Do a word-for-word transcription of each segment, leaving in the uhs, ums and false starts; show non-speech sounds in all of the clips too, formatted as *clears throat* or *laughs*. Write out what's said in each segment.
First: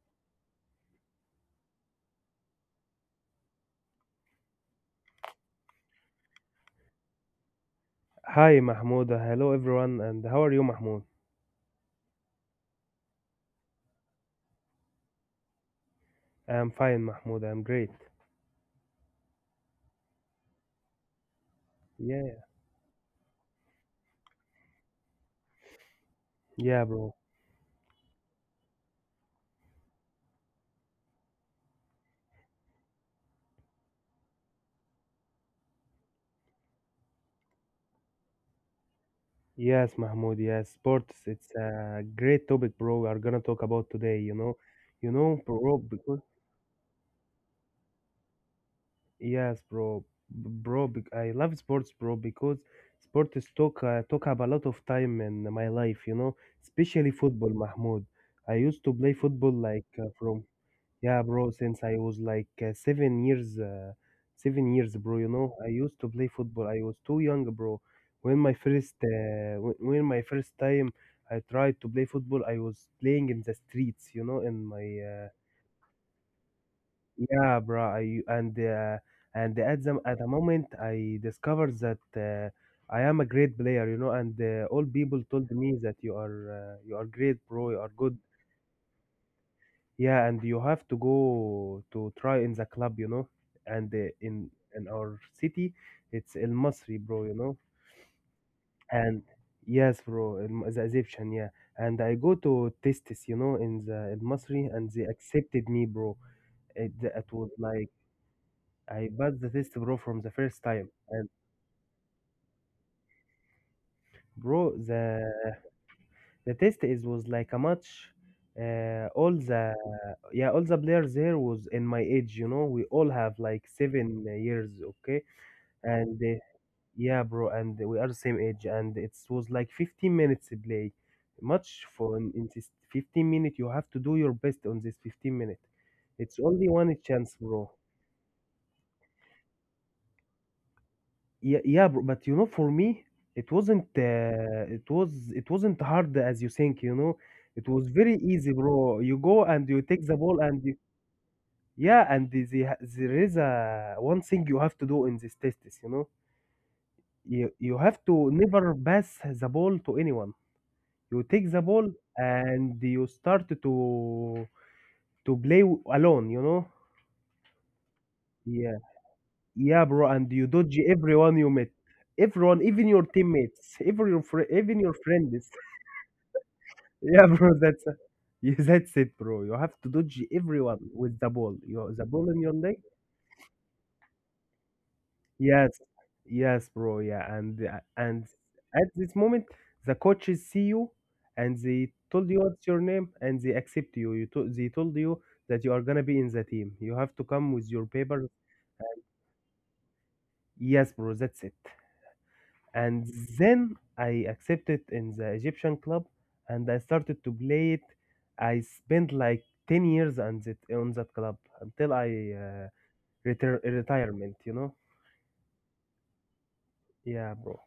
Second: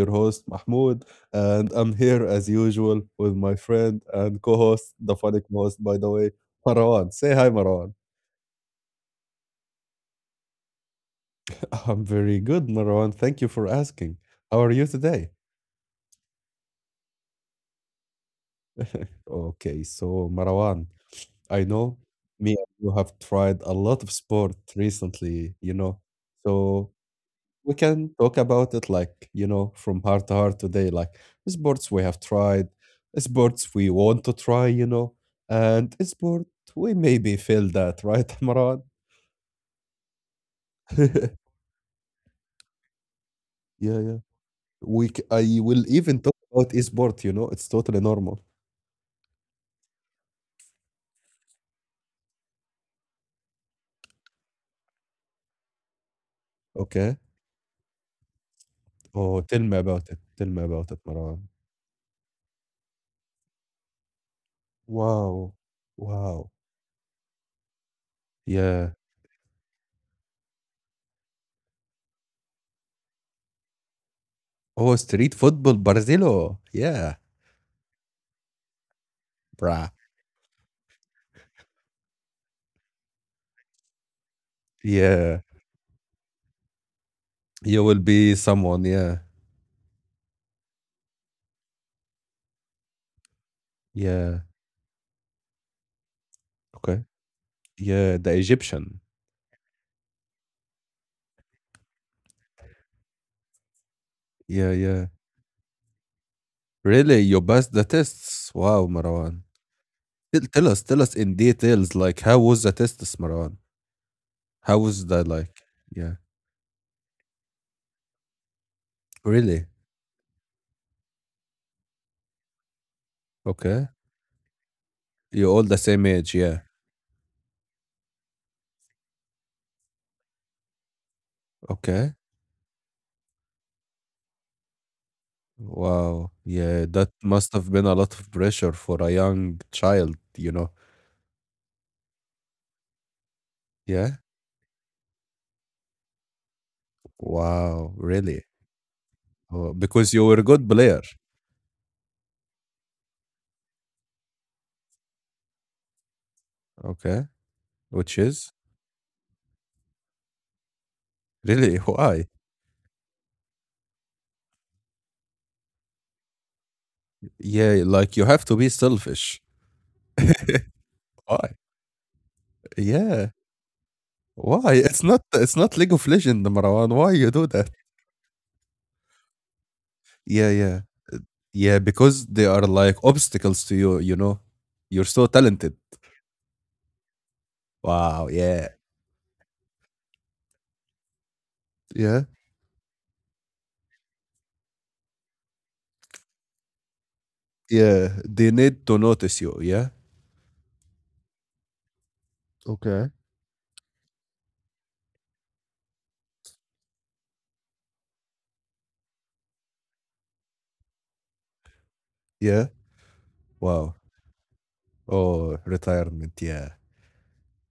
your host, Mahmoud, and I'm here as usual with my friend and co host, the funny most, by the way, Marwan. Say hi, Marwan. Hi, Mahmoud. Uh, Hello, everyone. And how are you, Mahmoud? *laughs* I'm very good, Marwan. Thank you for asking. How are you today? I'm fine, Mahmoud. I'm great. *laughs* Okay, so Marwan, I know Yeah, me and you have tried a lot of sport recently, you know. yeah, So bro. we can talk about it like you know from heart to heart today, like sports we have tried, sports we want to try, you know and sport we maybe failed at, right? *laughs* Maran. Yes, Mahmoud. Yes, *laughs* yeah sports. It's a great topic, bro. We are gonna talk about today. yeah You know, you we c- know, I bro. will Because even talk about esport, you know, it's totally normal. yes, bro, B- bro. bec- I love sports, bro, because sports talk uh, talk up a lot of time in my life. You know, especially Okay. football, Mahmoud. I used to play Oh, football tell me like uh, about it, from tell me about it, Yeah, bro, Maran. since I was like uh, seven years, uh, seven years, bro, you know, Wow. I used to play Wow. football. I was too young, bro. When my yeah. first, uh, when when my first time I tried to play football, I was playing in the streets, you know, in my, Oh, uh, street football, Barzillo. Yeah. yeah, bro. I and uh, and at Bruh. the at the moment I discovered that uh, I am a great player, you know, and uh, all people Yeah, told me that you are uh, you are great, bro. You you are will good. be someone, yeah. Yeah, and you have to go to try in the club, you know. And uh, Yeah. in in our city, it's El Masri, Okay. bro, you know. Yeah, the Egyptian. And yes, bro, El- the Egyptian, yeah. And I go to test this, you know, in the El Masri, Yeah, and they yeah. accepted me, bro. It, Really? it You was passed the like tests? Wow, I passed Marwan. the test, bro, from the Tell first tell us, time. tell us And in details, like how was the tests, Marwan? bro, How was that the like? Yeah. the test is was like a match. Uh, all the Really? yeah, all the players there was in my age, you know. We all have like Okay. seven years, okay, You're all the same and age, uh, yeah. yeah, bro, and we are the same age, and it was like fifteen minutes to play much Okay. for in, in this fifteen minute. You have to do your best on this fifteen minute. Wow. It's only Yeah, one that chance, must bro. have been a lot of pressure for a young child, you know. Yeah, yeah, bro. But you know, for me, it wasn't. Yeah. Uh, it was. it wasn't hard as you think. You know, it was Wow, very really? easy, bro. You go and Oh, you take because the you were ball a and good you, player. yeah, and the, the, there is a one thing you have to do in this test is, you know, Okay. you you have Which to is? never pass the ball to anyone. You take the Really? *laughs* ball Why? and you start to to play w- alone, you know. Yeah, like you have to be Yeah, selfish. yeah, bro, and you dodge everyone you Why? meet, everyone, even your Yeah. teammates, even your fri- Why? even your It's not, friends. it's not League of Legend, Marwan. *laughs* Why yeah, you do bro, that? that's *laughs* yeah, that's it, bro. You have to dodge Yeah, yeah. everyone with the ball, Yeah, you the because ball in they your are leg. like obstacles to you, you know. You're so talented. Yes, yes, bro. Yeah, and uh, Wow, and yeah. at this moment, the coaches see you, and they Yeah. told you what's your name, and they accept you. You to, they told you that you are gonna be in the team. You have to come with your Yeah. paper. They need to notice you, yeah? Yes, bro. That's it. Okay. And then I accepted in the Egyptian club, and I started to play it. I spent like ten years on that on that club until I Yeah. uh, retire Wow. retirement. You know? Oh, retirement. Yeah. Yeah, bro.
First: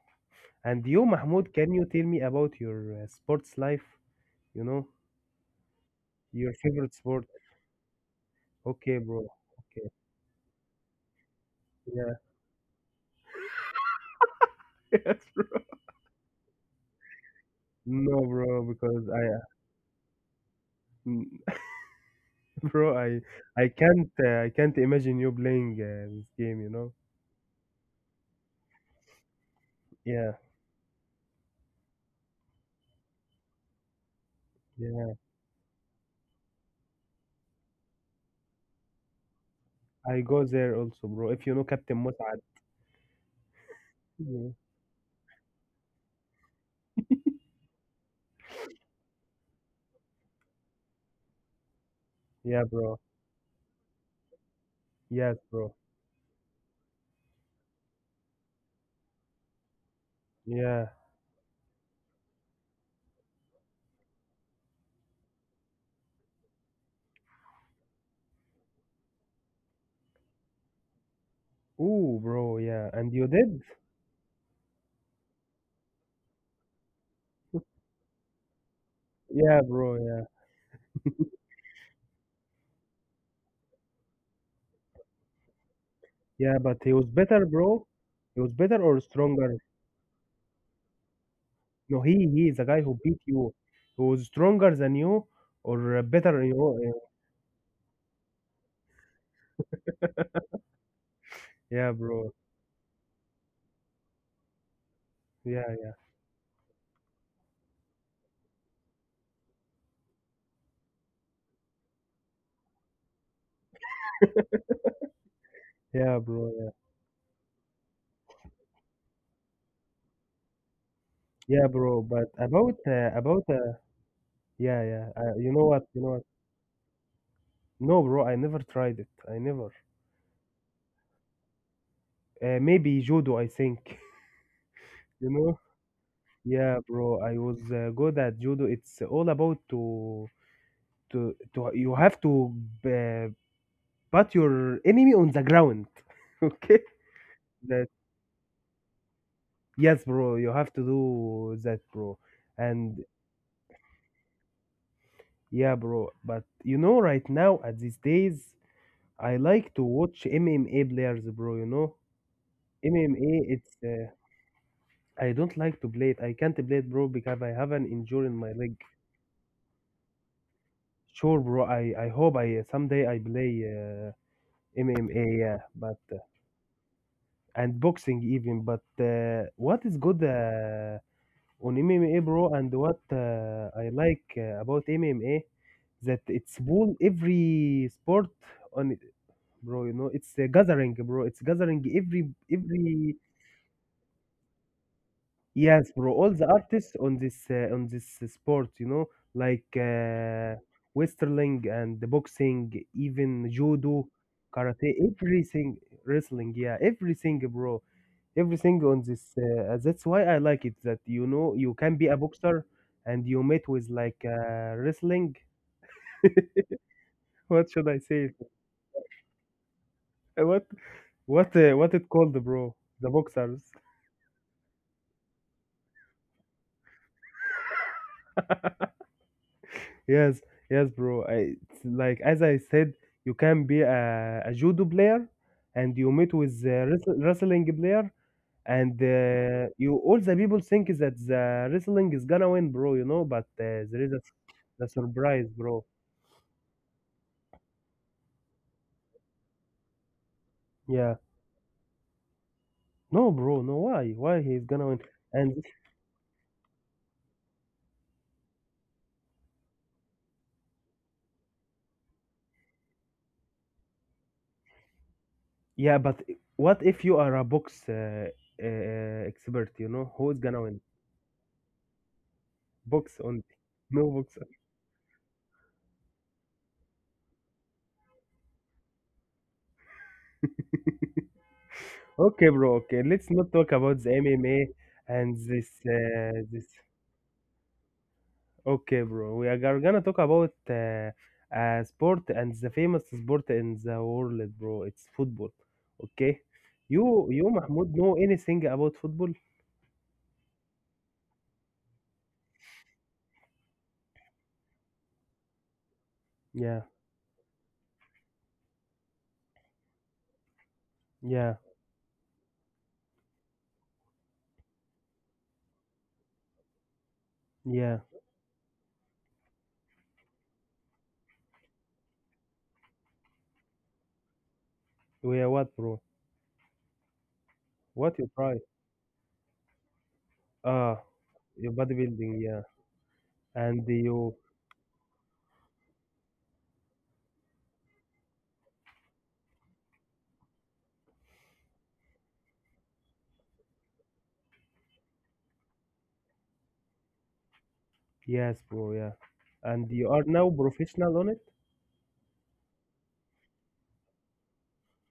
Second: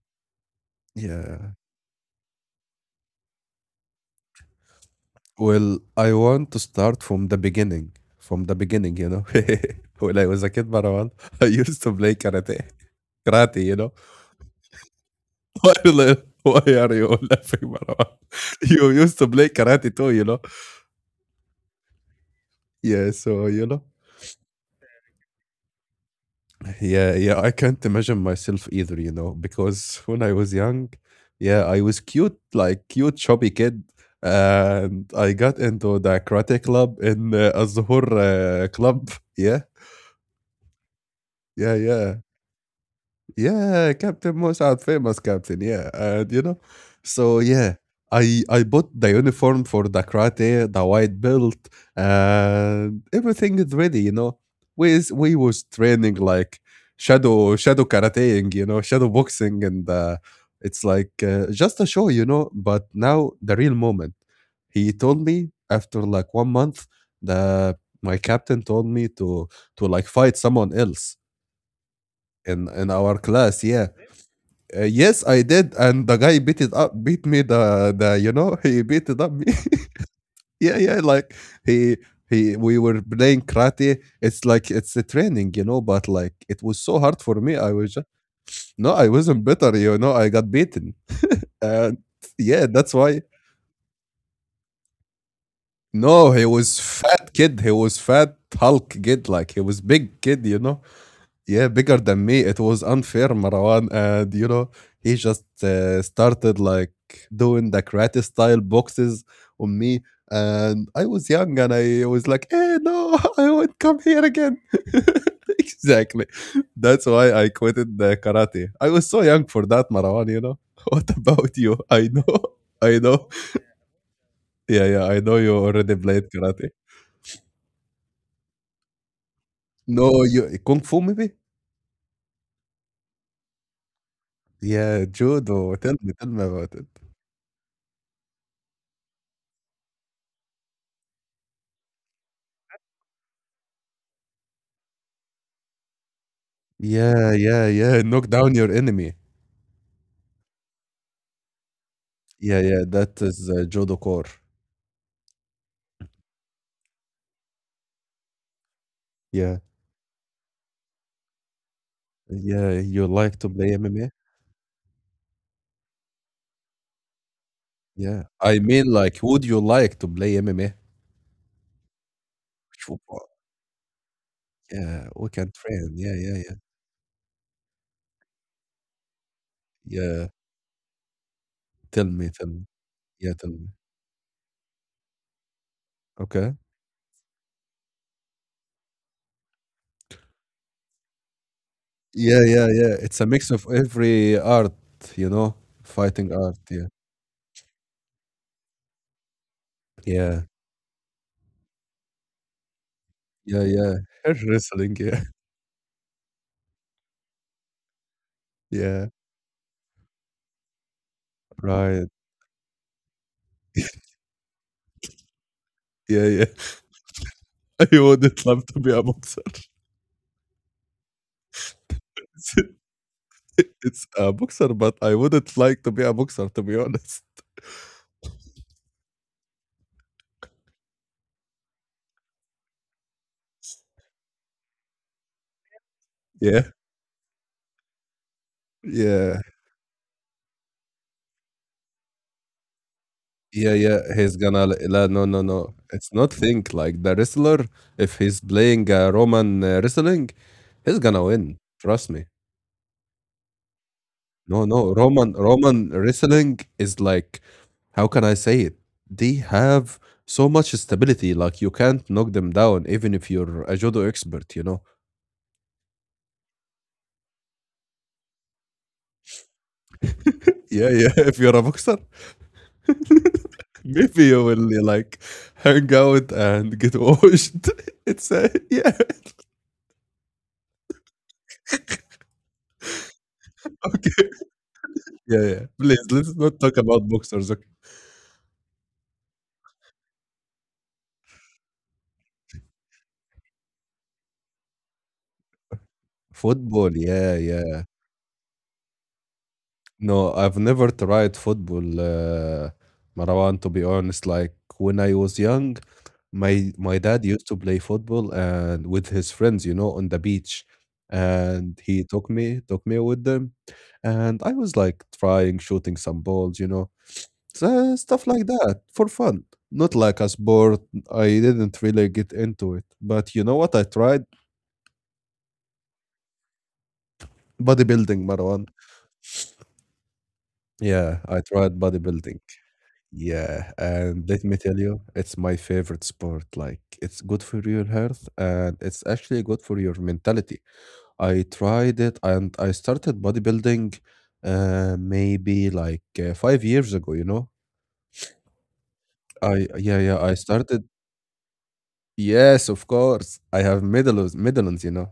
And you, Mahmoud, Yeah. can you tell me about your uh, sports life? You know, Well, I your want to favorite start sport? from the beginning. From the Okay, beginning, you know. bro. *laughs* Okay. When I was a kid, Marwan, *laughs* I used to Yeah. play *laughs* karate. Karate, you know. Yes, bro. Spoiler. Why are you laughing, Marwan? No, *laughs* bro, You because used to I, play karate too, you know. mm, *laughs* bro, Yeah, I, so you I know. can't, uh, I can't imagine you playing uh, this game. You know? Yeah, yeah, I can't imagine myself either, you know, because when I Yeah. was young, yeah, I was cute, like cute chubby kid, and Yeah. I got into the karate club in uh, azhur uh, club. Yeah. I go there also, bro. If you know Yeah, Captain yeah. Musad. Yeah, Captain Yeah. Mossad, famous captain. Yeah, and you know, so yeah, I I bought the uniform for the karate, the white belt, Yeah, bro. and everything is ready. You know, we is- we Yes, was bro. training like shadow shadow karateing, you know, shadow boxing, and uh, it's Yeah. like uh, just a show, you know. But now the real moment. He told me after like one month, the my captain told me to to like fight someone else Ooh, bro. in in Yeah. And our you did? class. Yeah. Uh, yes, I did, and the guy beat it up, beat me. The the you know he beat it up me. *laughs* Yeah, bro. Yeah. Yeah, yeah, like he he we were playing karate. It's like it's a training, you know, but like Yeah, it but was he so was hard for better, me. I bro. was just He was better no, or I wasn't stronger? better, you know. I got beaten, and No, he he is the yeah, guy that's who beat why. you, who is stronger than you or No, better he than you. was Yeah, fat kid. He was fat Hulk kid, like he was big kid, you know. Yeah, yeah, bigger than bro. me. It was unfair, Marwan. And, you know, he just Yeah, yeah, uh, started like doing the karate style boxes on me. And I was young and I was like, eh, no, *laughs* I won't come here again. *laughs* yeah, Exactly. bro. Yeah, That's why I quitted the karate. I was so young for that, Marwan, you know. *laughs* What about yeah, you? bro. I But know. about *laughs* I uh, know. about uh, yeah, Yeah, yeah, yeah. I Uh, know You you know what? already You know what? played karate. No, bro. I never tried it. I never. No, you Kung Fu maybe? Uh, maybe judo. I think. *laughs* Yeah, You know? judo. Tell me, tell me about Yeah, it. bro. I was uh, good at judo. It's all about to to to. you have to uh, put your enemy on the ground. *laughs* Okay. Yeah, yeah, The yeah. Knock down your enemy. yes, bro, you have to do that, bro. Yeah, yeah. And That is uh, judo core. yeah, bro, but you know, right now at these days, I Yeah, like to watch M M A players, bro. You know, yeah. You MMA, like to play it's uh, M M A? I don't like to play it. I can't play it, bro, because I have an Yeah. injury in my I leg. mean, like, would you like to play M M A? Sure, bro. I I hope I uh, someday I Sure. play uh, Yeah, M M A, we can yeah, train. but Yeah, uh, yeah, yeah, and boxing even. But uh, what is good? yeah. Uh, on Tell M M A, me, tell bro, me. and what Yeah, tell me. uh, I like uh, about M M A that Okay. it's pull every sport on it, bro. You know, it's a gathering, bro. It's gathering every Yeah, yeah, yeah. every It's a mix of every art, you know, yes, bro. All fighting the art. Yeah, artists on this uh, on this sport, you know, like yeah, uh, wrestling and the boxing, even yeah, yeah. judo, And karate, Wrestling. Yeah, everything, wrestling, yeah, everything, bro, *laughs* everything on yeah. this uh, uh, That's why I like it, that you know you can Right. be a boxer and you met with *laughs* like uh, wrestling. Yeah, yeah. *laughs* what *laughs* should I I say? wouldn't love to be a boxer. Uh, what what uh, what it called, bro, *laughs* the boxers? It it's a boxer, but I wouldn't like to be a boxer, to be honest. Yes, yes, bro. I, it's like as I said, you can be a, a judo player and you meet with Yeah, a wrestl- wrestling player, and yeah, uh, you all the people think is that the wrestling is gonna win, bro, you know, but yeah, uh, yeah. there is He's gonna l a, a la No, no, surprise, no. bro. It's not think like the wrestler. If he's playing uh, Roman uh, wrestling, he's Yeah. gonna win. Trust me. No, bro, no. Why? Why No, he's gonna no. win? Roman And Roman wrestling is like, how can I say it? They have so much stability. Like you can't knock them down, even if you're a judo expert. You know. yeah, but what if you are a box uh, uh, expert? You know who's gonna win? Yeah, yeah, *laughs* if you're a boxer. Box only. No Maybe box. you will like hang out and get washed. *laughs* It's a, yeah, *laughs* Okay, bro. Okay, let's not talk *laughs* about the okay, M M A and yeah, yeah. this. Please let's Uh, not this. talk about boxers. Okay. Okay, bro. We are gar- gonna talk about uh, uh, sport and the famous sport in the world, bro. It's football. Okay. Football, You, yeah, you, yeah. Mahmoud, know anything about football? No, I've never tried football, uh, Marwan. To be honest, like when I was young, my Yeah, my dad used to play football and with his friends, you know, on the beach, yeah, and he took me took me with them, and I was like trying shooting some balls, you know. So, yeah. stuff like that for fun. Not like a sport. I didn't really get into it. But you know what? I tried We are what, bro? What bodybuilding, you try? Marwan. Ah, Yeah, I your tried bodybuilding. bodybuilding, yeah. Yeah, And and you, let me tell you, it's my favorite sport. Like, it's good for your health and it's actually good for your mentality. I tried it and I started bodybuilding uh maybe like uh, five years ago, you know. yes, bro, yeah. I And Yeah, you yeah, are I now started. professional on it? Yes, of course. I have medals, medals, you know.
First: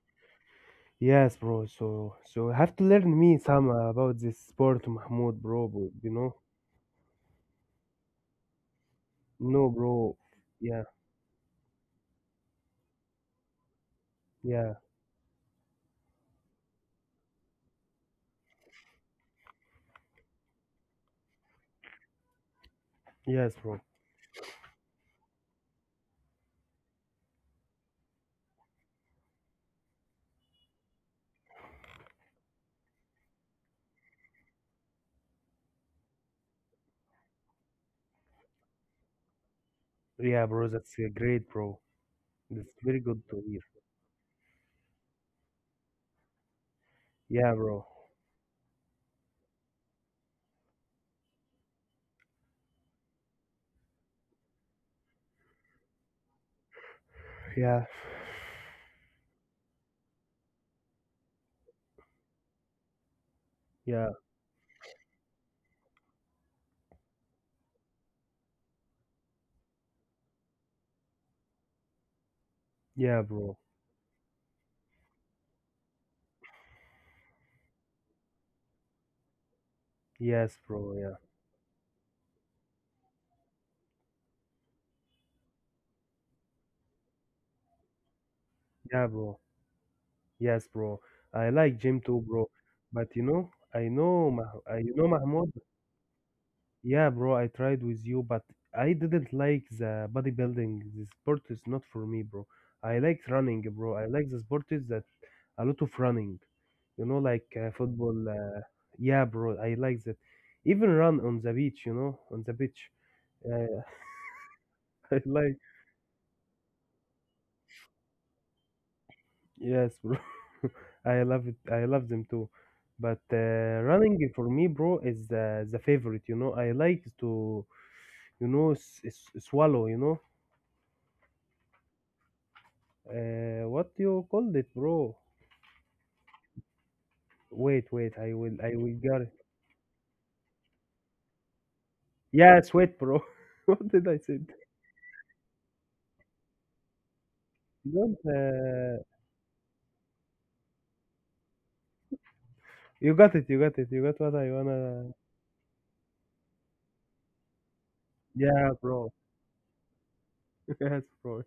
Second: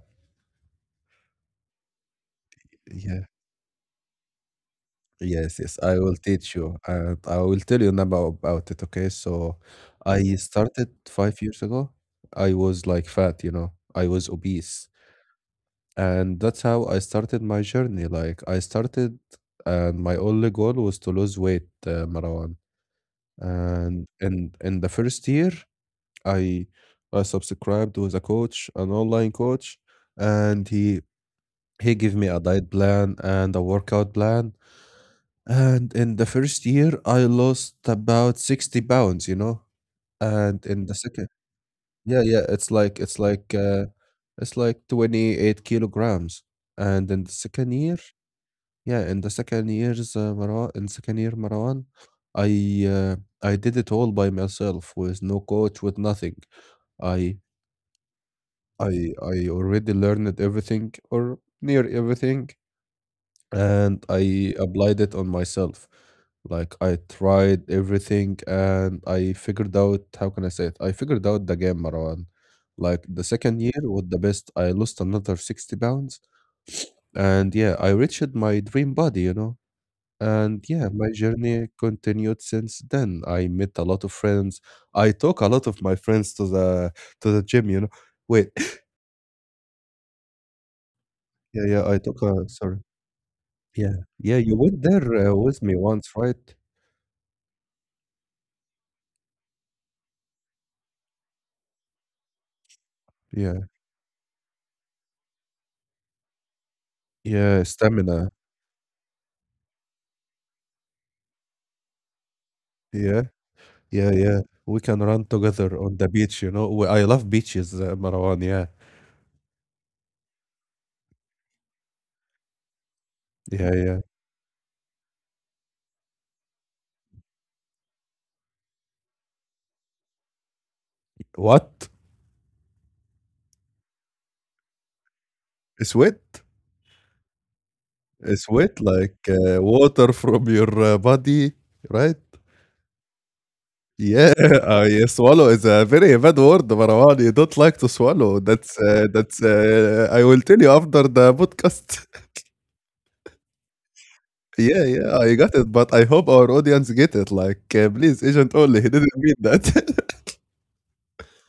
Yes, bro. So, so you have to learn Yeah. me some uh, about this sport, Mahmoud, Yes, bro. yes. Bro, I you will know? teach you, and I will tell you now about about it. Okay. So, No, bro. I Yeah, started five years ago. I was like fat, you know. I was yeah, obese, and that's how I started my journey. Like I started, and my only goal was to lose weight, uh, Marwan. yes, bro. And in in the first year, I I subscribed with a coach, an online coach, and he he gave me a diet plan and a workout plan. And in the first year, I lost about sixty pounds, you know? Yeah, And bro. in That's the uh, second, great, bro. yeah, yeah, That's it's very like it's good to like hear. uh it's like twenty-eight kilograms. And in the Yeah, second bro. year, yeah, in the second year's uh, Marwan, in second year Marwan, I uh, I did it all by myself with no coach, with nothing. I Yeah, I I already learned everything or near everything, *sighs* and yeah, I applied it on myself. Like I tried everything and I figured out, how can I say it? I figured out the game, Marwan. Like yeah, the bro. second year was the best. I lost another sixty pounds and yeah, I reached my dream body, you know. Yes, And yeah, bro. my Yeah, journey continued since then. I met a lot of friends. I took a lot of my friends to the to the gym, you know. Wait, *laughs* yeah, bro. Yes, bro. I yeah, like yeah, gym I too, took bro. a sorry. But you know, I Yeah, know, yeah, you Mah- uh, went you know, there uh, Mahmoud. with me once, right? Yeah, bro. I tried with you, but I didn't like the bodybuilding. The sport is not for me, bro. I like running, Yeah. bro. I like the sport is that a lot of running. You know, like Yeah, uh, football. stamina. Uh, yeah, bro. I like that. Even run on the beach. You know, on the beach. Yeah, Uh, yeah, yeah. We can *laughs* I run like. together on the beach, you know. We I love beaches, uh, Marwan. Yeah, Yes, bro. *laughs* I love it. I love them too. But yeah, uh, yeah. running for me, bro, is the, the favorite. You know, I like to, you know, s- s- swallow. You know, What? uh, what you called it, bro? Sweat? Wait, wait. I will. I Sweat will get like it. uh, water from your uh, body, right? Yeah, sweat, bro. *laughs* what did I Yeah, say? *laughs* I swallow is a very bad word, Marwan. You don't like to Don't. swallow. That's Uh, uh, that's. Uh, I will tell you after the podcast. You got it. You got it. You got what I *laughs* Yeah, wanna. yeah, I got it, but I hope our audience get it. Like, uh, please, agent Yeah, only. *laughs* He bro. didn't mean that. *laughs* *laughs* yes, bro.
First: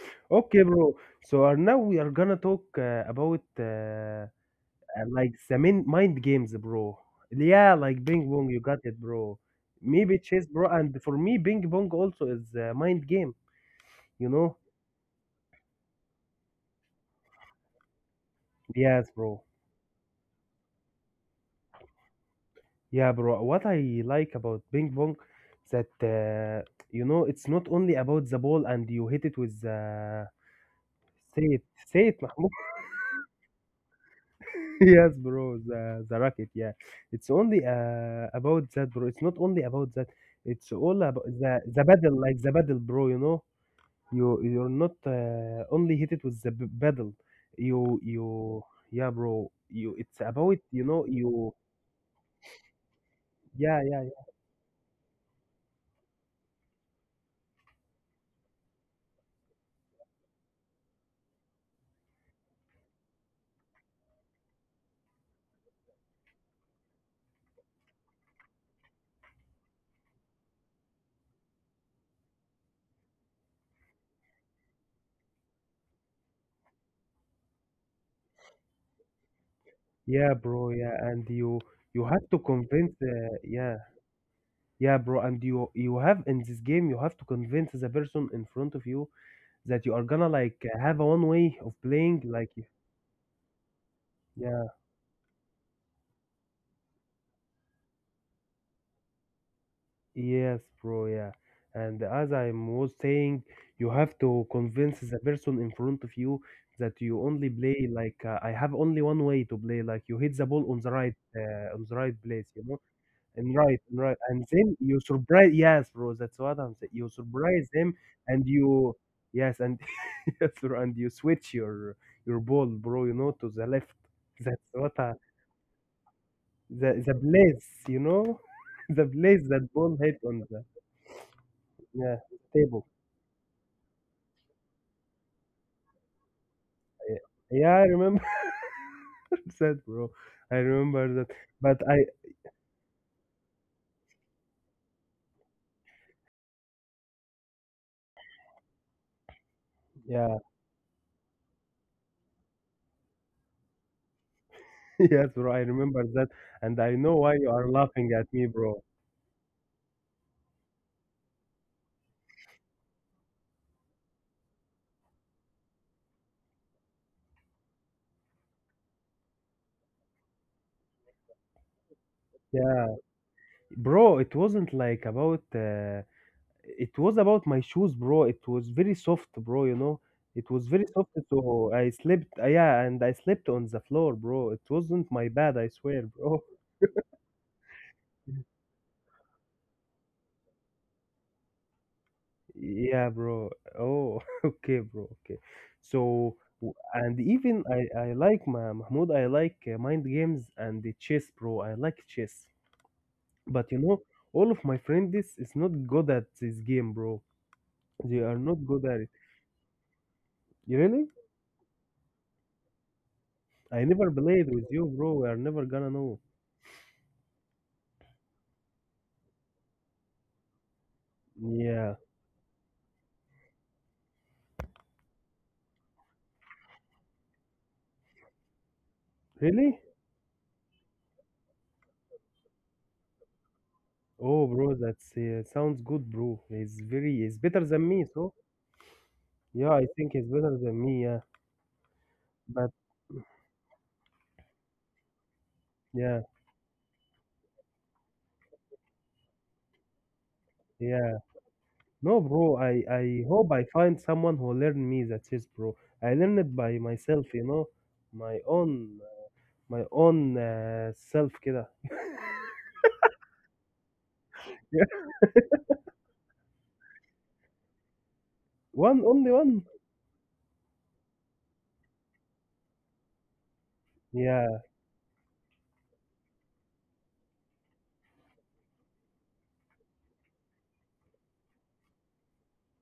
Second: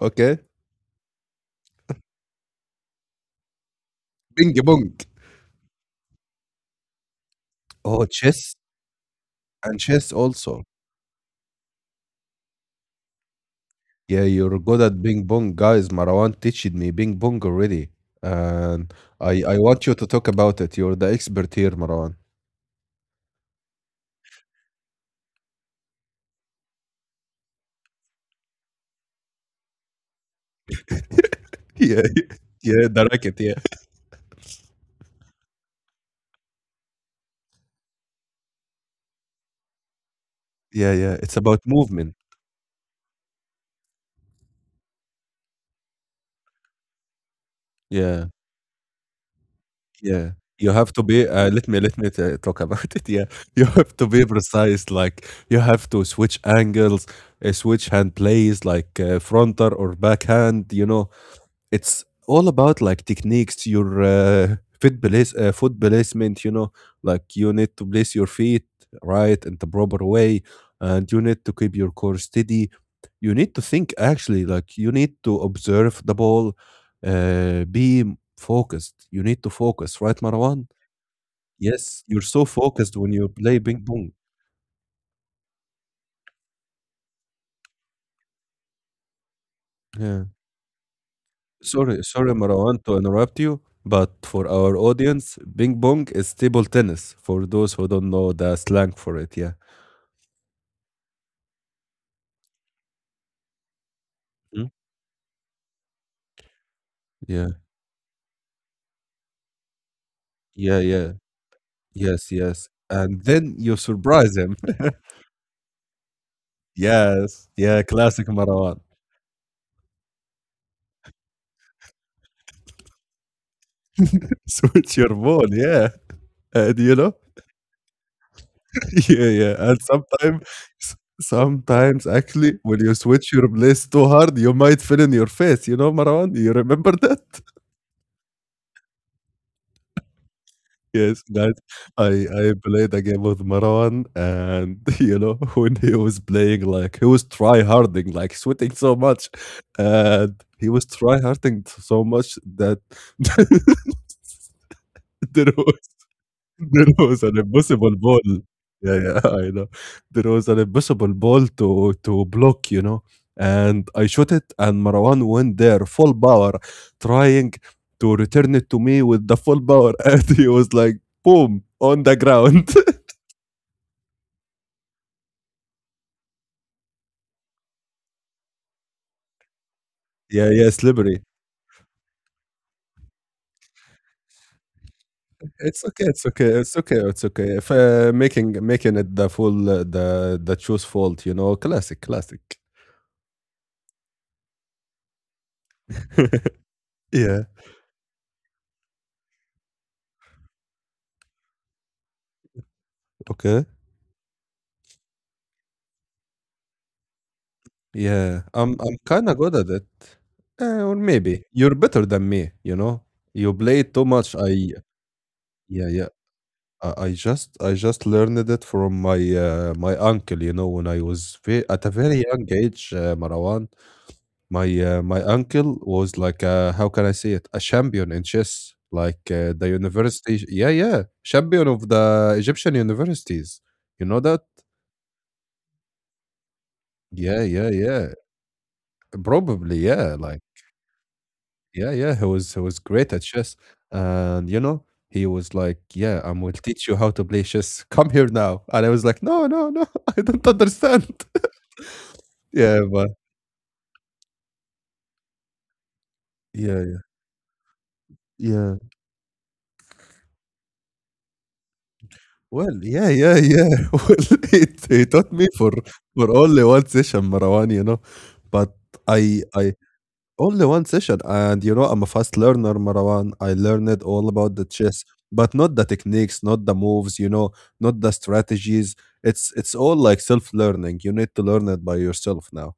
Okay. Okay, bro. So are now we are gonna talk uh, about. Uh, Bing bong. and like the main mind games, bro. Yeah, like Oh, ping pong, chess you got it, bro. and chess Maybe chess, also. bro. And for me, ping pong also is a mind game, Yeah, you you're know? good at ping pong, guys. Marwan teached me ping pong already, and Yes, I bro. I want you to talk about it. You're the expert here, Marwan. *laughs* Yeah, bro. What I like about ping pong that uh, you know it's not only about the ball and you hit it with uh, say it, Yeah, say it, Mahmoud. yeah, the racket. Yeah, *laughs* yes, bro. The the racket, yeah. It's only uh, about that, bro. It's not only about that. It's yeah, all yeah. about It's about the the movement. battle, like the battle, bro. You know. You you're not uh, only hit it with the b- paddle. You Yeah, you yeah, bro. You it's yeah. about You you have to know be. Uh, you Let me let me t- talk about it. Yeah, *laughs* you yeah have yeah to yeah, be precise. Like you have to switch angles, uh, switch hand plays, like uh, fronter or backhand. You know. It's all about like techniques, your uh, fit place, uh, foot placement, you know, like you need to place your feet right in the proper way, and you need to keep your core steady. You need to think actually, like you need to observe the ball, uh, be focused. You need to focus, right, yeah Marwan? bro yeah, and you you Yes, have you're to so convince focused when you uh, play yeah ping pong. yeah bro, and you you have in this game you have to convince the person in front of you that you are gonna Yeah. like have a one way of Sorry, playing sorry, like Marwan, to interrupt you, but for yeah. our audience, ping pong is table tennis for those who don't know the slang for it. Yeah. Yes, bro, yeah. And as I was saying, you have to Hmm? convince the person in front of you that you only Yeah. play like uh, I have only one way to play, like you hit the ball on Yeah. the Yeah. right uh, on the right Yes. place, you Yes. know, And and then you right, and right, surprise and him. then *laughs* you surprise. Yes, bro, that's what I'm saying. You Yes. surprise Yeah. them, Classic and Marwan. you yes, and *laughs* yes, bro, and you switch your your ball, bro, you know, to the left. *laughs* That's Switch what your I, phone. Yeah. And the you the know, place, you know, *laughs* the *laughs* yeah, place yeah. that And ball hit sometimes, on the. sometimes Yeah, actually, when stable. you switch your place too hard, you might fill in your face. You know, Marwan, you remember that? Yeah, yeah, I remember *laughs* that, bro. I remember Yes, that. guys, But I, I I played a game with Marwan, and *laughs* you know when he was playing, like he was try harding, like sweating so much, and yeah, he was try harding so much that *laughs* *laughs* yes, there bro, I was remember that. And I there know was why an you are impossible laughing ball. at me, bro. Yeah, yeah, *laughs* I know. There was an impossible ball to to block, you know, and I shot it, and Marwan went there full power, trying to return it to me with the full power, *laughs* and he was like, boom, on the ground. Yeah, *laughs* bro, it wasn't like about, uh, it was about my shoes, bro. It was very soft, bro, you know. It Yeah, was yeah, very soft, slippery. so I slept, yeah, and I slept on the floor, bro. It wasn't my bad, I It's swear, okay, it's bro. okay, it's okay, it's okay. If, uh, making making it the full uh, the the choose fault, you know, classic, classic. Yeah, bro. Oh, *laughs* okay, bro. Okay. So, *laughs* w- and Yeah, even I, I like Ma- Mahmoud, I like uh, mind games and the chess, bro. I like chess. okay. But you know, all of my friends is is not good at this game, bro. They are Yeah, not I'm good I'm at it. kinda good at it. Uh, or Really? maybe you're better than me, you know. You I play too never much. played I with you, bro. We are never gonna Yeah, yeah. know. I, I just I just learned it from my uh, my uncle, you know, when I was ve at a Yeah. very young age, uh, Marwan. My uh, my uncle was like a, how can I say it? A champion in chess, like uh, the Really? university. Yeah, yeah, champion of the Egyptian universities. You know that? Oh, bro, that's uh, sounds good, bro. He's very, he's Yeah, better yeah, than me, yeah. so yeah, Probably, I think yeah. he's Like, better than me, yeah. yeah, yeah. He was he But was great at chess, and you know, he was like, yeah, "Yeah, I will teach you how to play chess. *laughs* Come here now." And I was like, "No, no, no. *laughs* I don't yeah. understand." *laughs* No, bro, I, Yeah, but I hope I find someone who learn me the chess, bro. I learned it by yeah, myself, you know, my yeah. own my own uh, self kida. *laughs* Well, yeah, yeah, yeah. *laughs* Well, it Yeah. he taught me for for only one session, Marwan, you know, but One only I one. I only one session, and you know, I'm a fast learner, Marwan. I learned all about Yeah, the chess, but not the techniques, not the moves, you know, not the strategies. It's it's all like self-learning. You need to learn it by yourself now.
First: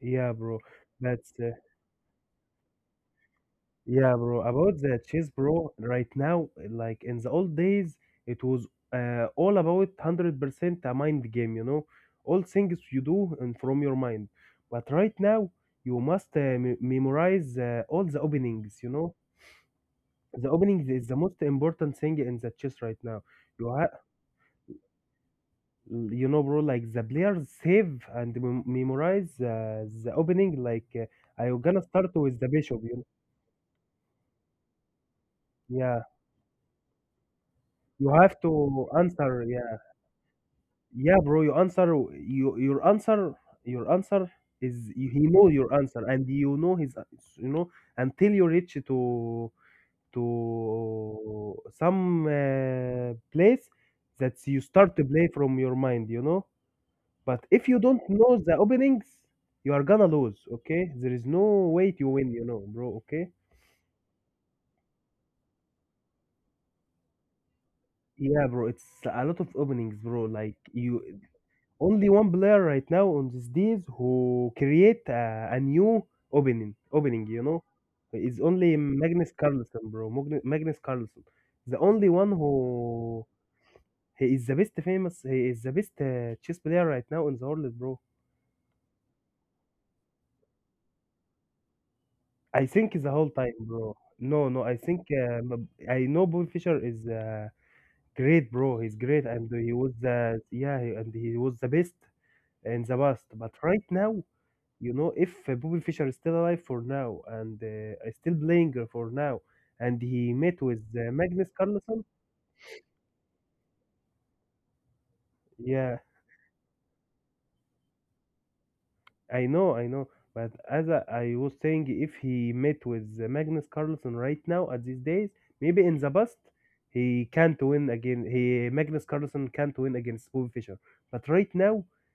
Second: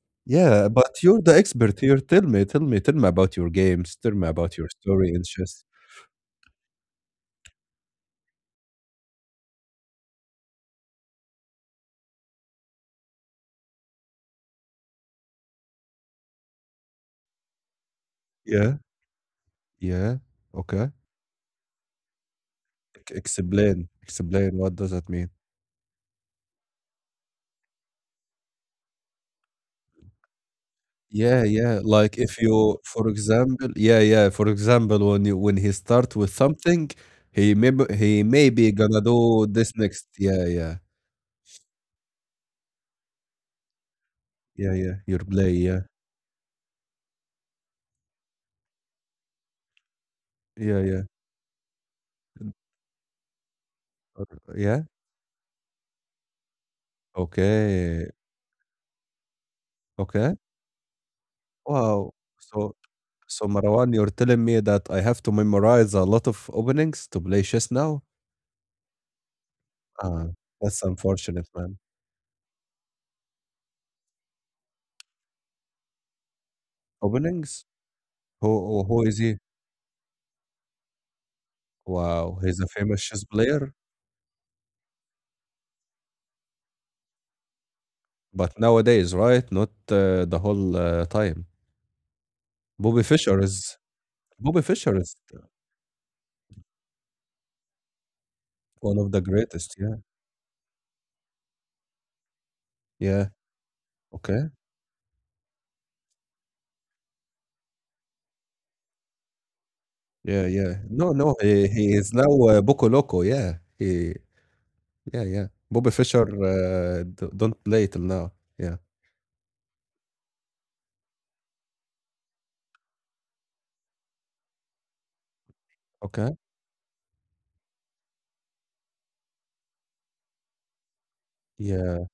yeah, bro. Yeah, but you're That's the uh, expert here. Tell me, tell me, tell me about your games. Yeah, Tell me bro. about your About the story in chess, chess. bro. Right now, like in the old days, it was uh, all about hundred percent a mind game. You know, all things you do and from your mind. But right now, you must uh, me memorize uh, all the openings. Yeah. You know, Yeah, the opening okay. is the most important thing in the chess right Ex now. You ha Explain, explain what does that mean? you know, bro, like the players save and mem- memorize uh, the opening. Like uh, Yeah, I'm yeah, gonna start like with if the you, bishop. You know? for example, yeah, yeah, for example, when you when he Yeah, start with something, he may b- you he have may be to gonna answer. do this Yeah, next. Yeah, yeah, yeah, bro. You answer. You your answer. Your answer yeah, is yeah. you, Your he play, know your yeah, answer and you know his. You know until you reach to to yeah, yeah, some mm, uh, place or- that you yeah. start to play from your mind. You know. But if you don't Okay, know the openings, you are gonna okay. lose, okay? There is no way to Wow. win, you know, So bro, okay? so Marwan, you're telling me that I have to memorize a lot of openings to play chess now? Yeah, bro, it's a lot of openings, bro. Ah, Like that's you unfortunate, man. only one player right now on these days who create a, a new opening, opening, you know, Openings? is only Who who is Magnus he? Carlsen, bro. Magn- Magnus Carlsen, the only one Wow, he's a famous who chess player, he is the best famous, he is the best uh, chess player right now in the world, bro. but nowadays, right? Not uh, the whole uh, time. I think Bobby the whole Fischer time, is bro. No, no, Bobby I Fischer think is um, I know Bobby Fischer is uh, great, bro. He's one of the great, and he greatest. was Yeah, the yeah, he- and he was the best in the past. yeah. But right now, Okay. you know, if uh, Bobby Fischer is still alive for now and uh, is still playing for now, and he Yeah, met with yeah. uh, No, no. Magnus He, he Carlsen, is now uh, Boco Loco. Yeah, he. Yeah, yeah. Bobby yeah, Fischer uh, d- don't play till now. Yeah. I know, I know. But as I, I was saying, if he met with uh, Magnus Carlsen right now at these days, maybe in the Okay. past he can't win again. He Magnus Carlsen can't win against Bobby Fischer. But right now, Yeah,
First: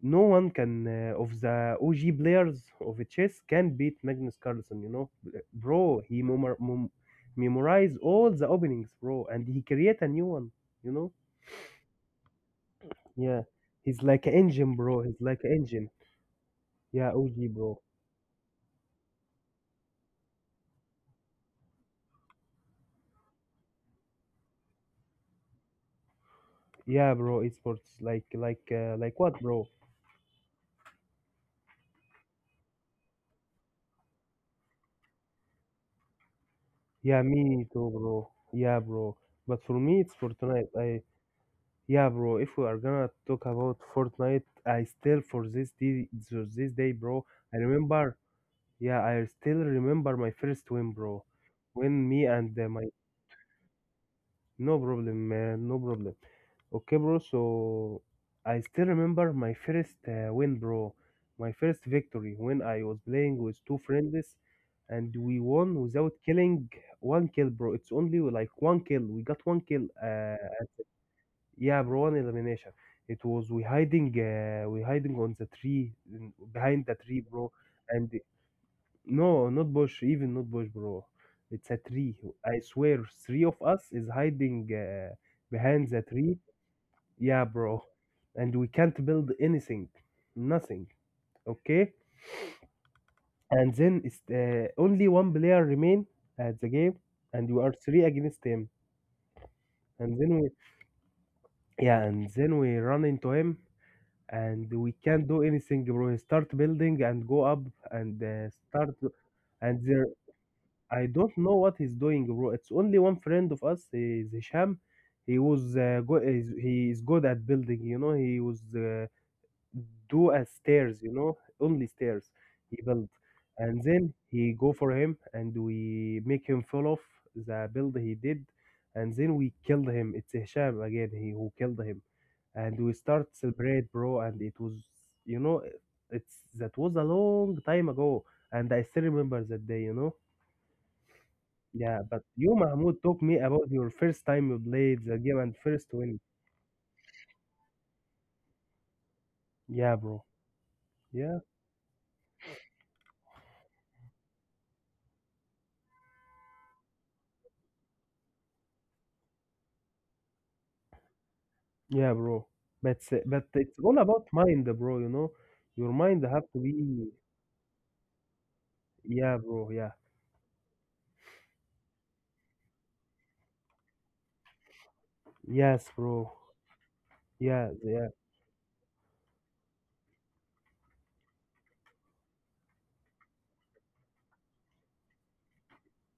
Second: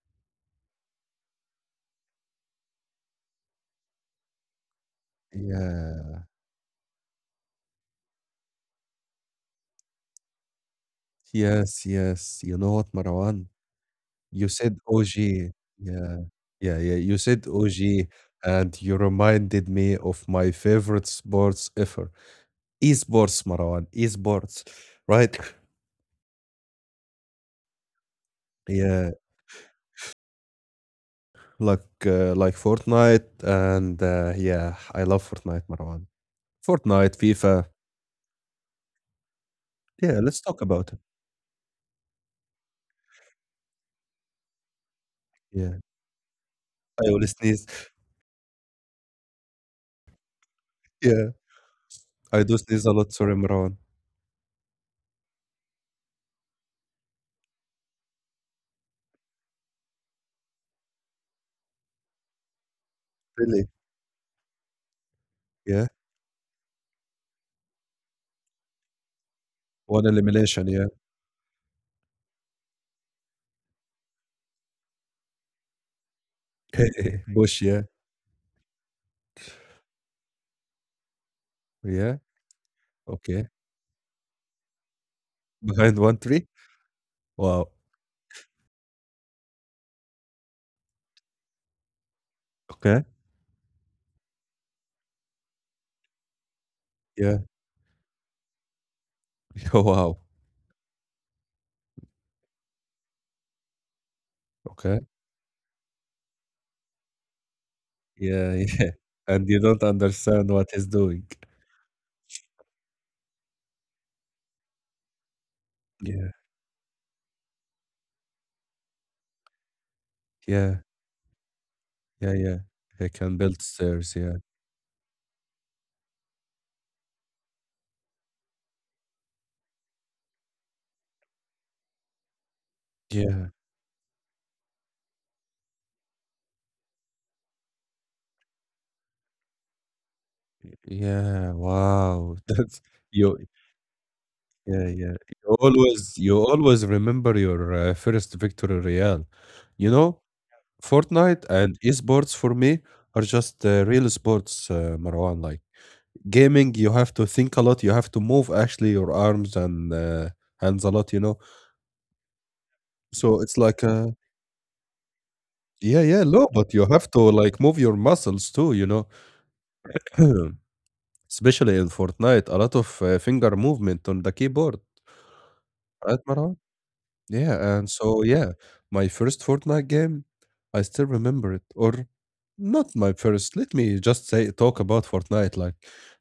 no one can uh, of the O G players of chess can beat Magnus Carlsen. You know, bro, he yeah. memor- mem- memorize all the openings, bro, and he create a new one. You know, Yes, yes. You know what, yeah, Marwan? he's like an You said engine, bro. He's like O G. an engine. Yeah. Yeah, yeah. Yeah, You said O G, bro. O G, and you reminded me of my favorite sports ever. Esports, Marwan. Esports, right? Yeah, bro, esports like like uh, Yeah, like what, bro? like uh, like Fortnite, and uh, yeah, I love Fortnite, Marwan. Fortnite, Yeah, me FIFA. too, bro. Yeah, bro. But for me, it's Yeah, let's talk Fortnite. about it. I Yeah, bro. If we are gonna talk about Fortnite, I still for this Yeah, day, for this day, I bro. will I sneeze. *laughs* remember. Yeah, I still remember my first win, bro. Yeah, When me I do and uh, sneeze my a lot. Sorry, Marwan. No problem, man. No problem. Okay, bro. So I still remember my first uh, win, bro. My first victory when I was playing with Really? two friends and we won Yeah. without killing one kill, bro. It's only like one kill. We got one kill. One Uh, elimination. Yeah. Yeah, bro, one elimination. It was we hiding, uh, we hiding on the tree in- behind the tree, *laughs* bro. Bush. Yeah. And no, not Bush. Even not Bush, bro. It's a tree. Yeah. I swear, three Okay. of us is hiding uh, behind Behind the one tree. tree. Yeah, Wow. bro. And we can't build anything, nothing. Okay. Okay. And then it's uh, only one player remain at the game, Yeah. *laughs* and we are three against him. Oh, wow. And then we, yeah, and then we run into him, and we Okay. can't do anything, bro. He start building and go up and uh, Yeah, *laughs* yeah. start, And you don't and understand what he's I doing. don't know what he's doing, bro. It's only one friend of us, eh, is Hisham. He was uh, go- Yeah, is- he is good at building. You know, he was uh, do as yeah, stairs. You know, only yeah, stairs yeah. he He built, can build and stairs. then Yeah, he go for him, and we make him fall off the build he did, and then we killed him. It's Hisham again. He who killed him, and we start yeah, celebrate, bro. And it was, you know, it's that was a long time ago, and I still remember that day. You know. yeah. Yeah, but Wow, *laughs* you, that's Mahmoud, talk you. me about your first time you Yeah, played yeah. the game You and first always, win. you always remember your uh, first victory, Real. You Yeah, know, bro. Yeah, Fortnite and esports for me are just uh, real sports, uh, Marwan. Like gaming, you have to think a lot. You have to move actually your arms and uh, hands a lot. You know, yeah, bro. But s- so But it's it's like all a. about mind, bro. You know, your Yeah, yeah, mind no, have to but you have be. to like move your muscles too, you know, Yeah, bro. Yeah. *clears throat* especially in Fortnite, a lot of uh, finger movement on the keyboard, Yes, right, bro. Marwan? Yeah, Yeah, and yeah, so yeah, my first Fortnite game, I still remember it, or not my first. Let me just say talk about Fortnite. Like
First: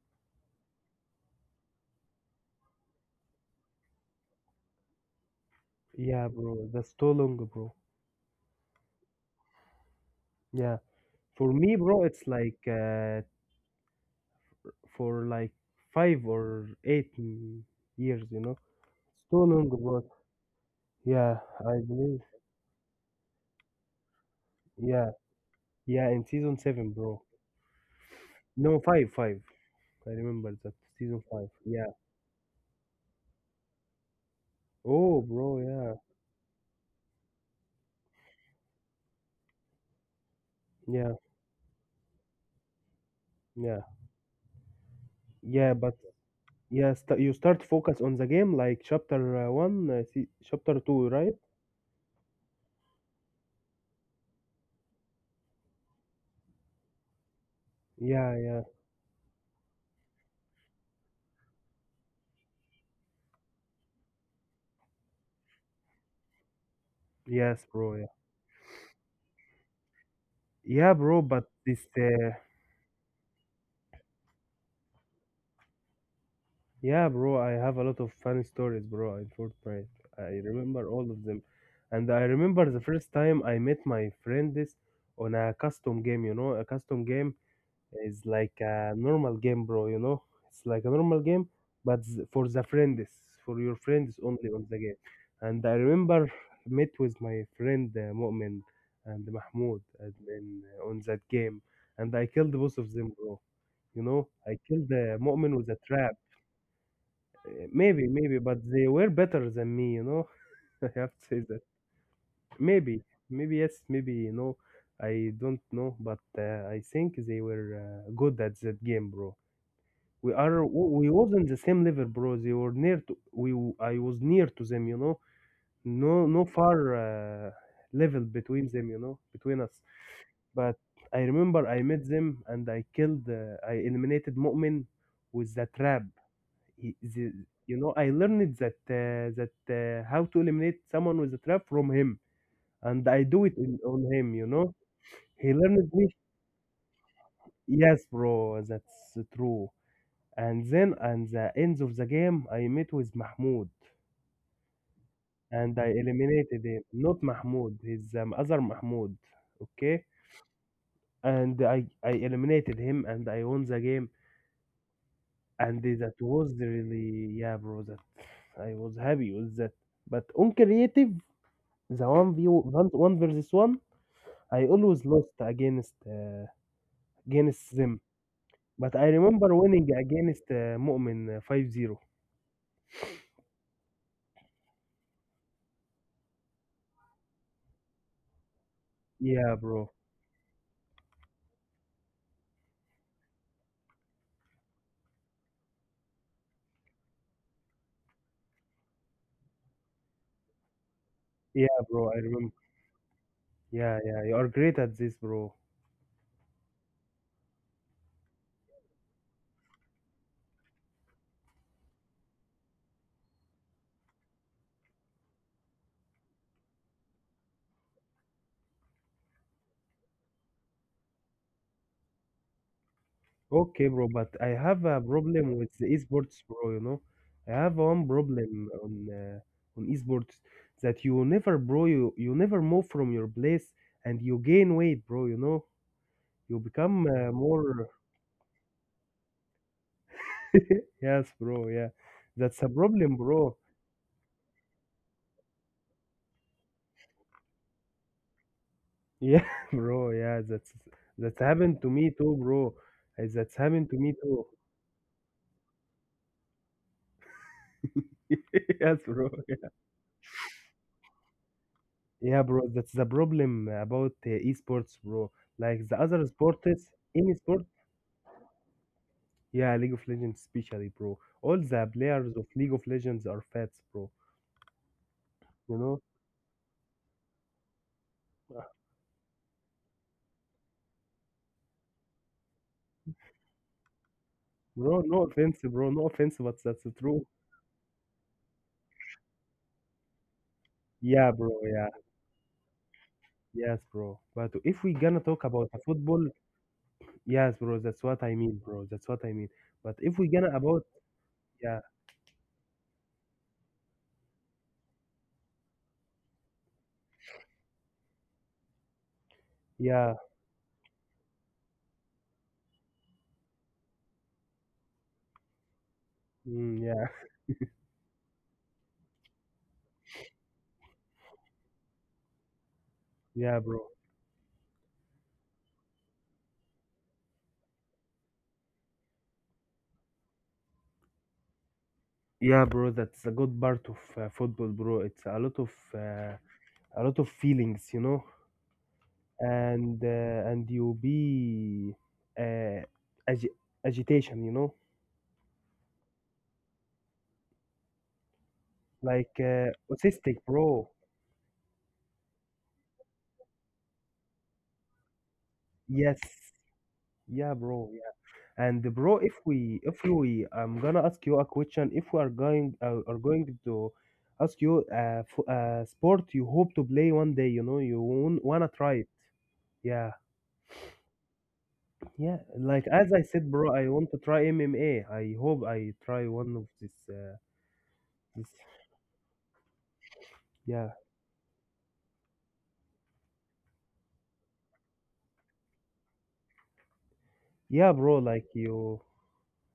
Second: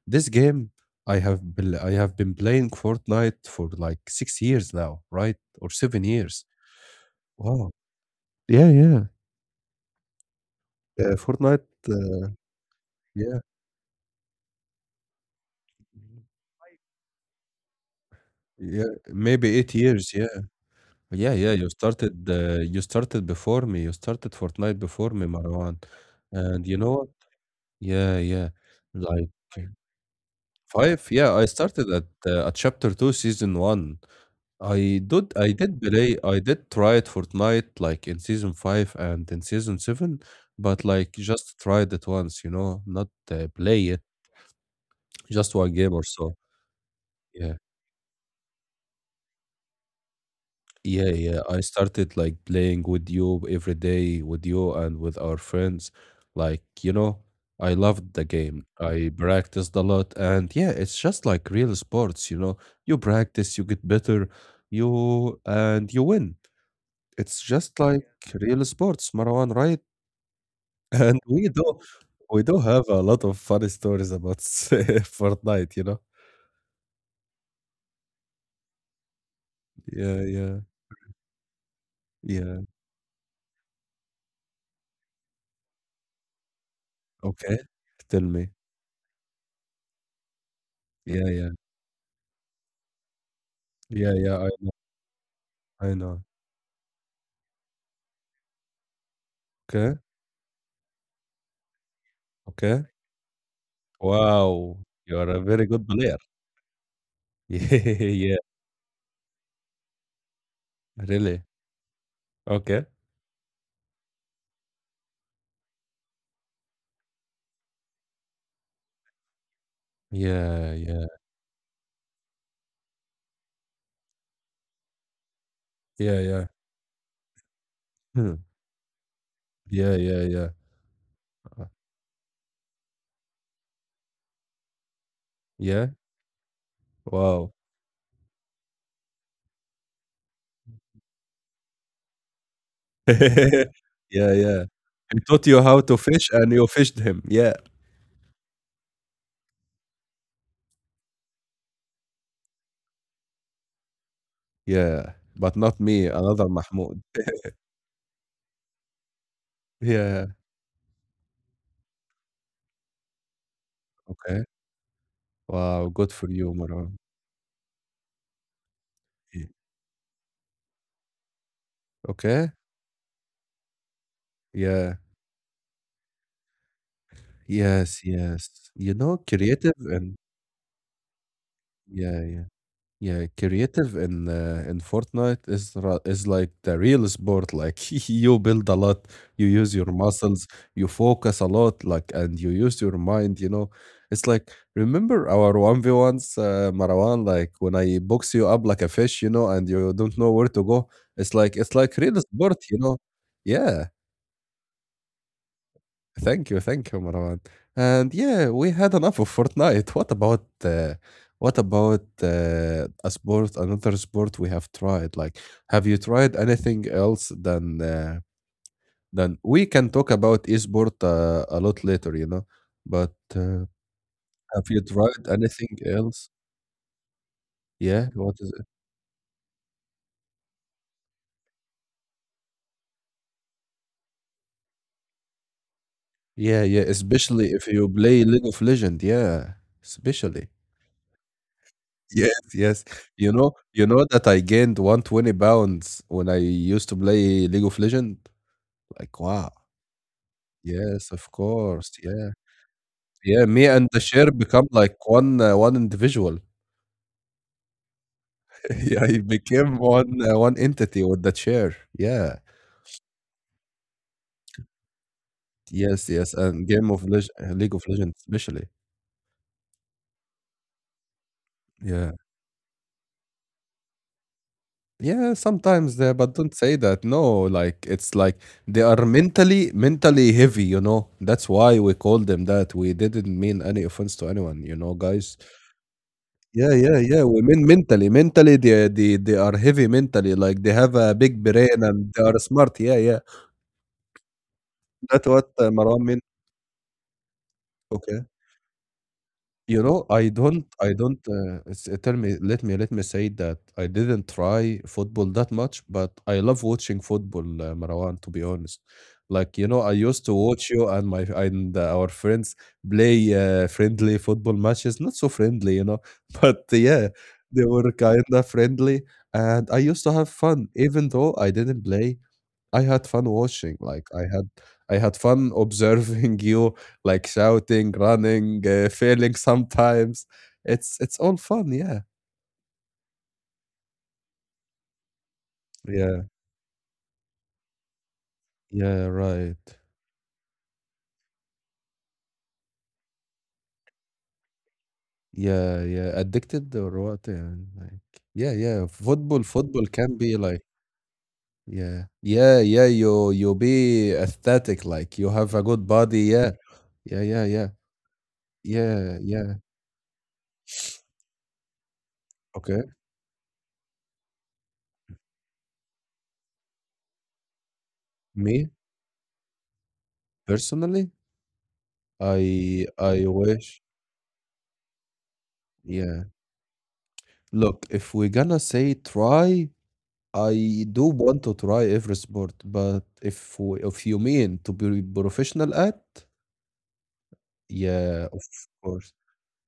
this game, I have been, I have been playing Fortnite for like six years now, right, or seven yeah, years. bro. That's too long, Wow. bro. Yeah, yeah. Yeah. Uh, For Fortnite. me, bro, Uh, it's like uh, yeah. for like five or eight m- years. You know, Yeah, it's too maybe long, eight bro. years. Yeah. Yeah, Yeah, yeah, you I believe. started uh, you started before me. You started Fortnite before Yeah, me, Marwan. yeah. In season And you know seven, what? bro. Yeah, yeah. No, five, Like five. I remember that five, season yeah, I five. started Yeah. at uh, at chapter two, season one. I Oh, did I did bro. play I did try it Fortnite like in season five and in season seven, but Yeah. like Yeah. just tried it once, you know, not uh, Yeah. play it, just one Yeah. game But or so. yeah, st- you Yeah. start focus on the game like chapter uh, one, uh, se- chapter Yeah, two, right? yeah. I started like playing with you every day with you and with our friends. Like, you know, I loved the Yeah. Yeah. game. I practiced a lot. And yeah, it's just like real sports, you know. You practice, you get better, you and you win. It's Yes, just bro. like Yeah. real sports, Marwan, right? Yeah, *laughs* And bro. But we do this. Uh, we do have a lot of funny stories about *laughs* Fortnite, you know. Yeah, bro. I have a lot of funny stories, bro. In Fortnite, Yeah, I yeah, remember all of them, and I yeah. remember the first time I met my friend this on a custom game. You know, a custom game. Okay, tell It's me. like a normal game, bro. You know, it's like a normal Yeah, game, yeah. but z- for the friends, for your Yeah, friends yeah, only on the game. And I I I know. remember met with my friend uh, Mu'min and Mahmoud Okay. and then uh, on that game, and I killed both Okay. of them, bro. You know, I Wow. killed uh, You are a Mu'min very with a good trap. player. Uh, *laughs* Yeah. Maybe, Yeah. maybe, but they were better than me. You know, *laughs* I have to say Really. that. Okay. Maybe, maybe yes, maybe you know. I don't know, but uh, I think they were uh, good at that game, bro. we are Yeah. w- Yeah. We was in the same level, bro. They were near to we w- I was near to them, you know. No, Yeah. no, Yeah. far uh, level Hmm. between them, you know, between us. Yeah. Yeah. Yeah. But I remember Uh, I met them and i killed uh, I eliminated Mu'min with the Yeah. trap. he, the, Wow. you know, I learned that uh, that uh, how to eliminate someone with a trap from him, and I do it *laughs* in, on him, Yeah. you Yeah. know. He taught He you how learned to me. fish and you fished him. Yeah. Yes, bro, that's true. And then at the end of the game I met with Mahmoud Yeah. But and not I me. Another eliminated him. Mahmoud. Not Mahmoud, his um, other Mahmoud. Okay, Yeah. and I I eliminated him, and I won the game. Okay. And Wow. that Good for you, was Marwan. really Yeah, bro. That I was happy Yeah. with that. But on creative, the one v Okay. one, one versus one, I Yeah. always lost against uh, against them. Yes. Yes. But You I know, remember creative winning and against uh, Mu'min uh, five zero. yeah. Yeah. Yeah, creative in uh, in Fortnite is ra- is like the real sport. Like *laughs* you build a lot, you Yeah, use your bro. muscles, you focus a lot, like and you use your mind. You know, it's like remember our one v ones, uh, Marwan. Like when I box you up like a fish, you know, and you don't know where to go. It's like Yeah, it's like bro. I real remember. sport, you know. Yeah. Yeah, yeah. You are great at this, bro. Thank you, thank you, Marwan. And yeah, we had enough of Fortnite. What about uh, what about uh, a sport, another sport we have tried? Like, have you tried anything else than uh, than we can talk about esport uh, a lot later, you know? But uh, Okay, bro, but I have have you a tried problem with anything the else? esports, bro. You know, I have one Yeah, what is problem it? on uh, on esports that you never, bro, you you never move from your place and you gain weight, bro. You know, you Yeah, yeah, become uh, especially if more. you *laughs* play League of Legend. Yeah, especially. Yes, bro. Yeah, Yes, that's a yes. problem, You know bro. you know that I gained one hundred twenty pounds when I used to play League of Legends. Like, Yeah, wow. *laughs* bro. Yeah, that's Yes, of that's happened to course, me yeah. too, bro. Uh, Yeah, That's me happened and to the me share too. become like one uh, one individual. *laughs* *laughs* Yes, Yeah, he bro. became one uh, one entity with the chair. Yeah. Yeah, bro. That's the problem about uh, esports, bro. Like the Yes, other yes, and sports, Game of Leg any sport. League of Legends especially. Yeah, League of Legends especially, bro. All the Yeah. players of League of Legends are fats, bro. Yeah, You sometimes know, there, but don't say that. No, like it's like they are mentally mentally heavy, you know. That's why we call them that. We didn't mean any offense to anyone, you know, bro. No guys. offense, bro. No offense, but Yeah, that's yeah, yeah. true. We mean mentally. Mentally they they, they are heavy mentally, like they have a Yeah, big bro. brain Yeah, and they are smart. Yeah, yeah. yes, bro. But if we gonna That's talk what about uh, the Marwan meant. football, yes, bro. That's Okay. what I mean, bro. That's what I mean. You But know, if we I gonna don't about, I don't, uh, yeah, s uh, tell me let me let me say that I didn't try football that much, but I love watching football, uh, Marwan, to be honest. Like, you know, I yeah, used to watch you and my and uh, our friends play, uh, friendly football matches. Not so friendly, you know, *laughs* but mm, yeah, yeah, they were kinda friendly, and I used to have fun even though I didn't play, I had fun yeah, watching, bro. like, I had I had fun *laughs* observing you, like, shouting, running, uh, failing sometimes. It's it's all fun, yeah. Yeah, bro. That's a good part of uh, football, bro. It's a lot of Yeah, uh, a lot of feelings, you know. yeah, right. and uh, and you be uh, agi- agitation, you know, Yeah, yeah. Addicted or what, يعني like yeah, yeah. like Football uh, football can autistic, be like bro. yeah. Yeah. Yeah, you you be aesthetic, like, you have a good Yes. body, yeah. Yeah, yeah, Yeah, yeah. bro. Yeah. And, uh, bro, Yeah, if yeah. we if we I'm gonna ask you a question. If we are going Okay. uh, are going to ask you uh, f- uh sport you hope to play one day, you know, you won- wanna Me, try it. Yeah, personally, yeah. Like, I as I I said, bro, I wish, want to try MMA. I hope I try yeah. one of this uh Look, if we're this gonna say try, Yeah, I do want to try every sport, but if we, if you mean to be professional at, yeah, bro. yeah, Like, of you. course,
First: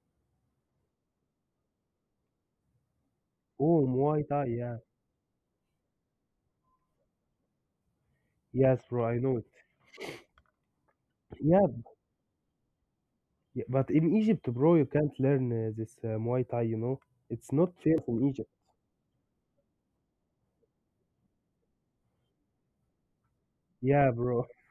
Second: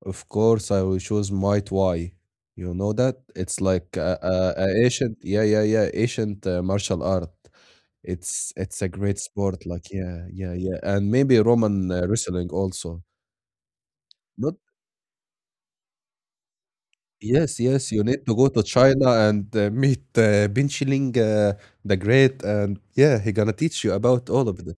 of course, I will choose Muay Thai. You know that? It's Oh, like a, Muay Thai, a, yeah. a ancient, yeah, yeah, yeah, ancient uh, martial art. It's Yes, it's a bro, I great know it. sport, like yeah, yeah, yeah, and maybe Yeah, Roman uh, wrestling also. yeah, but in Egypt, Not. bro, you can't learn uh, this uh, Muay Thai, you know? It's Yes, not yes, you famous need in to go Egypt. to China and uh, meet uh, Bin Chilling uh, the Great, and yeah, he gonna teach you Yeah, about all bro. *laughs* of that.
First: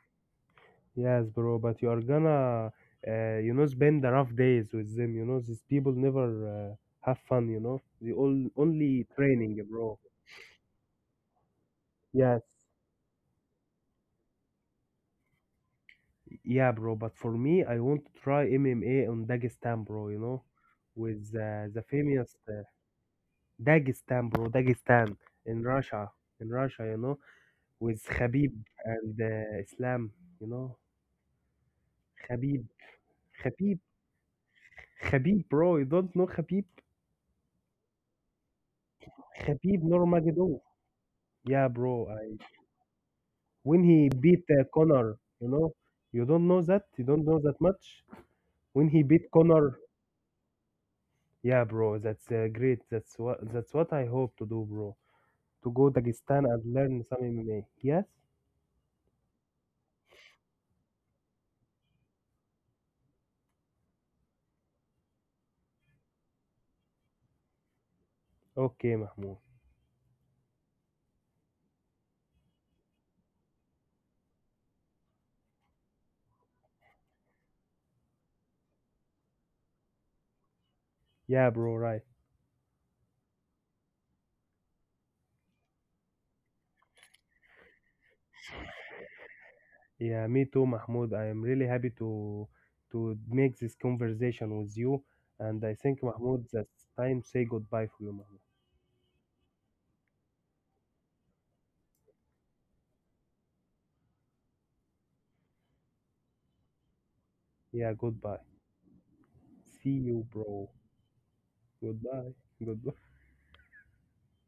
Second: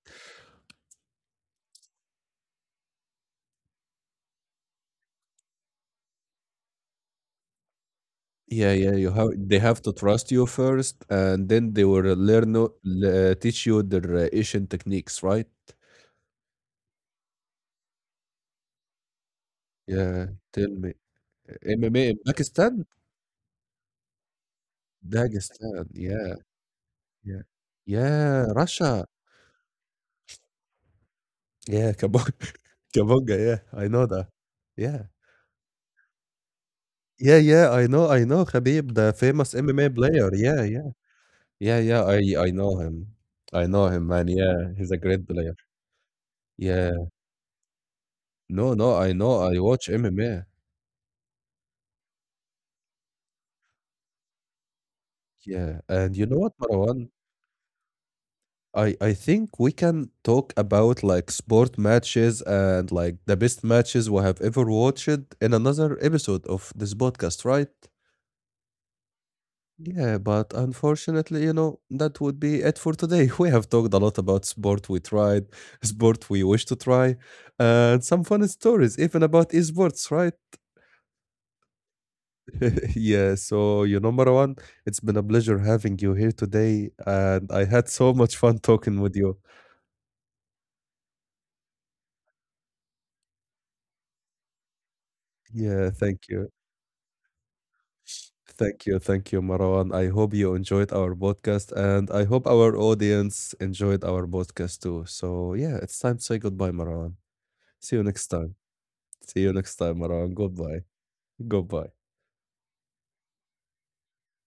Yes, bro, but you are gonna, uh, you know, spend the rough days with them, you know? These people never uh, have fun, you know? They all Yeah, yeah, only you have they training, have to bro. trust you first, and then they will Yes. learn o- le- uh, teach you their uh, Asian techniques, right? Yeah, bro, but for me, I want to try M M A on Dagestan, bro, you Yeah, know? tell me, With uh, uh, the M M A in famous uh, Pakistan, Dagestan, bro, Dagestan in Dagestan, Russia, yeah, in Russia, you know? yeah, With yeah, Khabib Russia, and uh, Islam, you know, yeah, Kabong, Khabib, *laughs* Kabonga, yeah, Khabib, I know that, yeah, Khabib, bro. You don't know Khabib, yeah, yeah, I know, I know, Khabib, the famous Khabib M M A player, Nurmagomedov. yeah, yeah. Yeah, Yeah, bro. yeah, I I I know him. I When know he him, man. beat uh, Yeah, he's a Connor, great you player. know, you don't know that. You Yeah. don't know that much. No, When he no, I beat know. I Connor, watch M M A. yeah, bro. That's uh, great. That's what that's what I hope to do, bro. To Yeah. go And you know Dagestan what, and learn Marwan? some M M A. Yes. I I think we can talk about like sport matches and like the best matches we have ever watched in another episode of this podcast, right? Okay, Mahmoud. Yeah, but unfortunately, you know, that would be it for today. *laughs* We have talked a lot about sport we tried, sport we wish to try, and some fun stories, even about esports, right? Yeah, bro. Right. *laughs* Yeah, so you know, Marwan, it's been a pleasure having you here today, and I had so much fun talking with you. Yeah, me too, Mahmoud. I am really happy to to make this conversation with you. And I think, Yeah, thank Mahmoud, you. that's time say goodbye for you, Mahmoud. Thank you. Thank you, Marwan. I hope you enjoyed our podcast, and I hope our audience enjoyed our podcast too. So, yeah, it's time to say goodbye, Marwan. Yeah, See you next goodbye. time. See you next See time, you, Marwan. bro. Goodbye. Goodbye. Goodbye. Goodbye.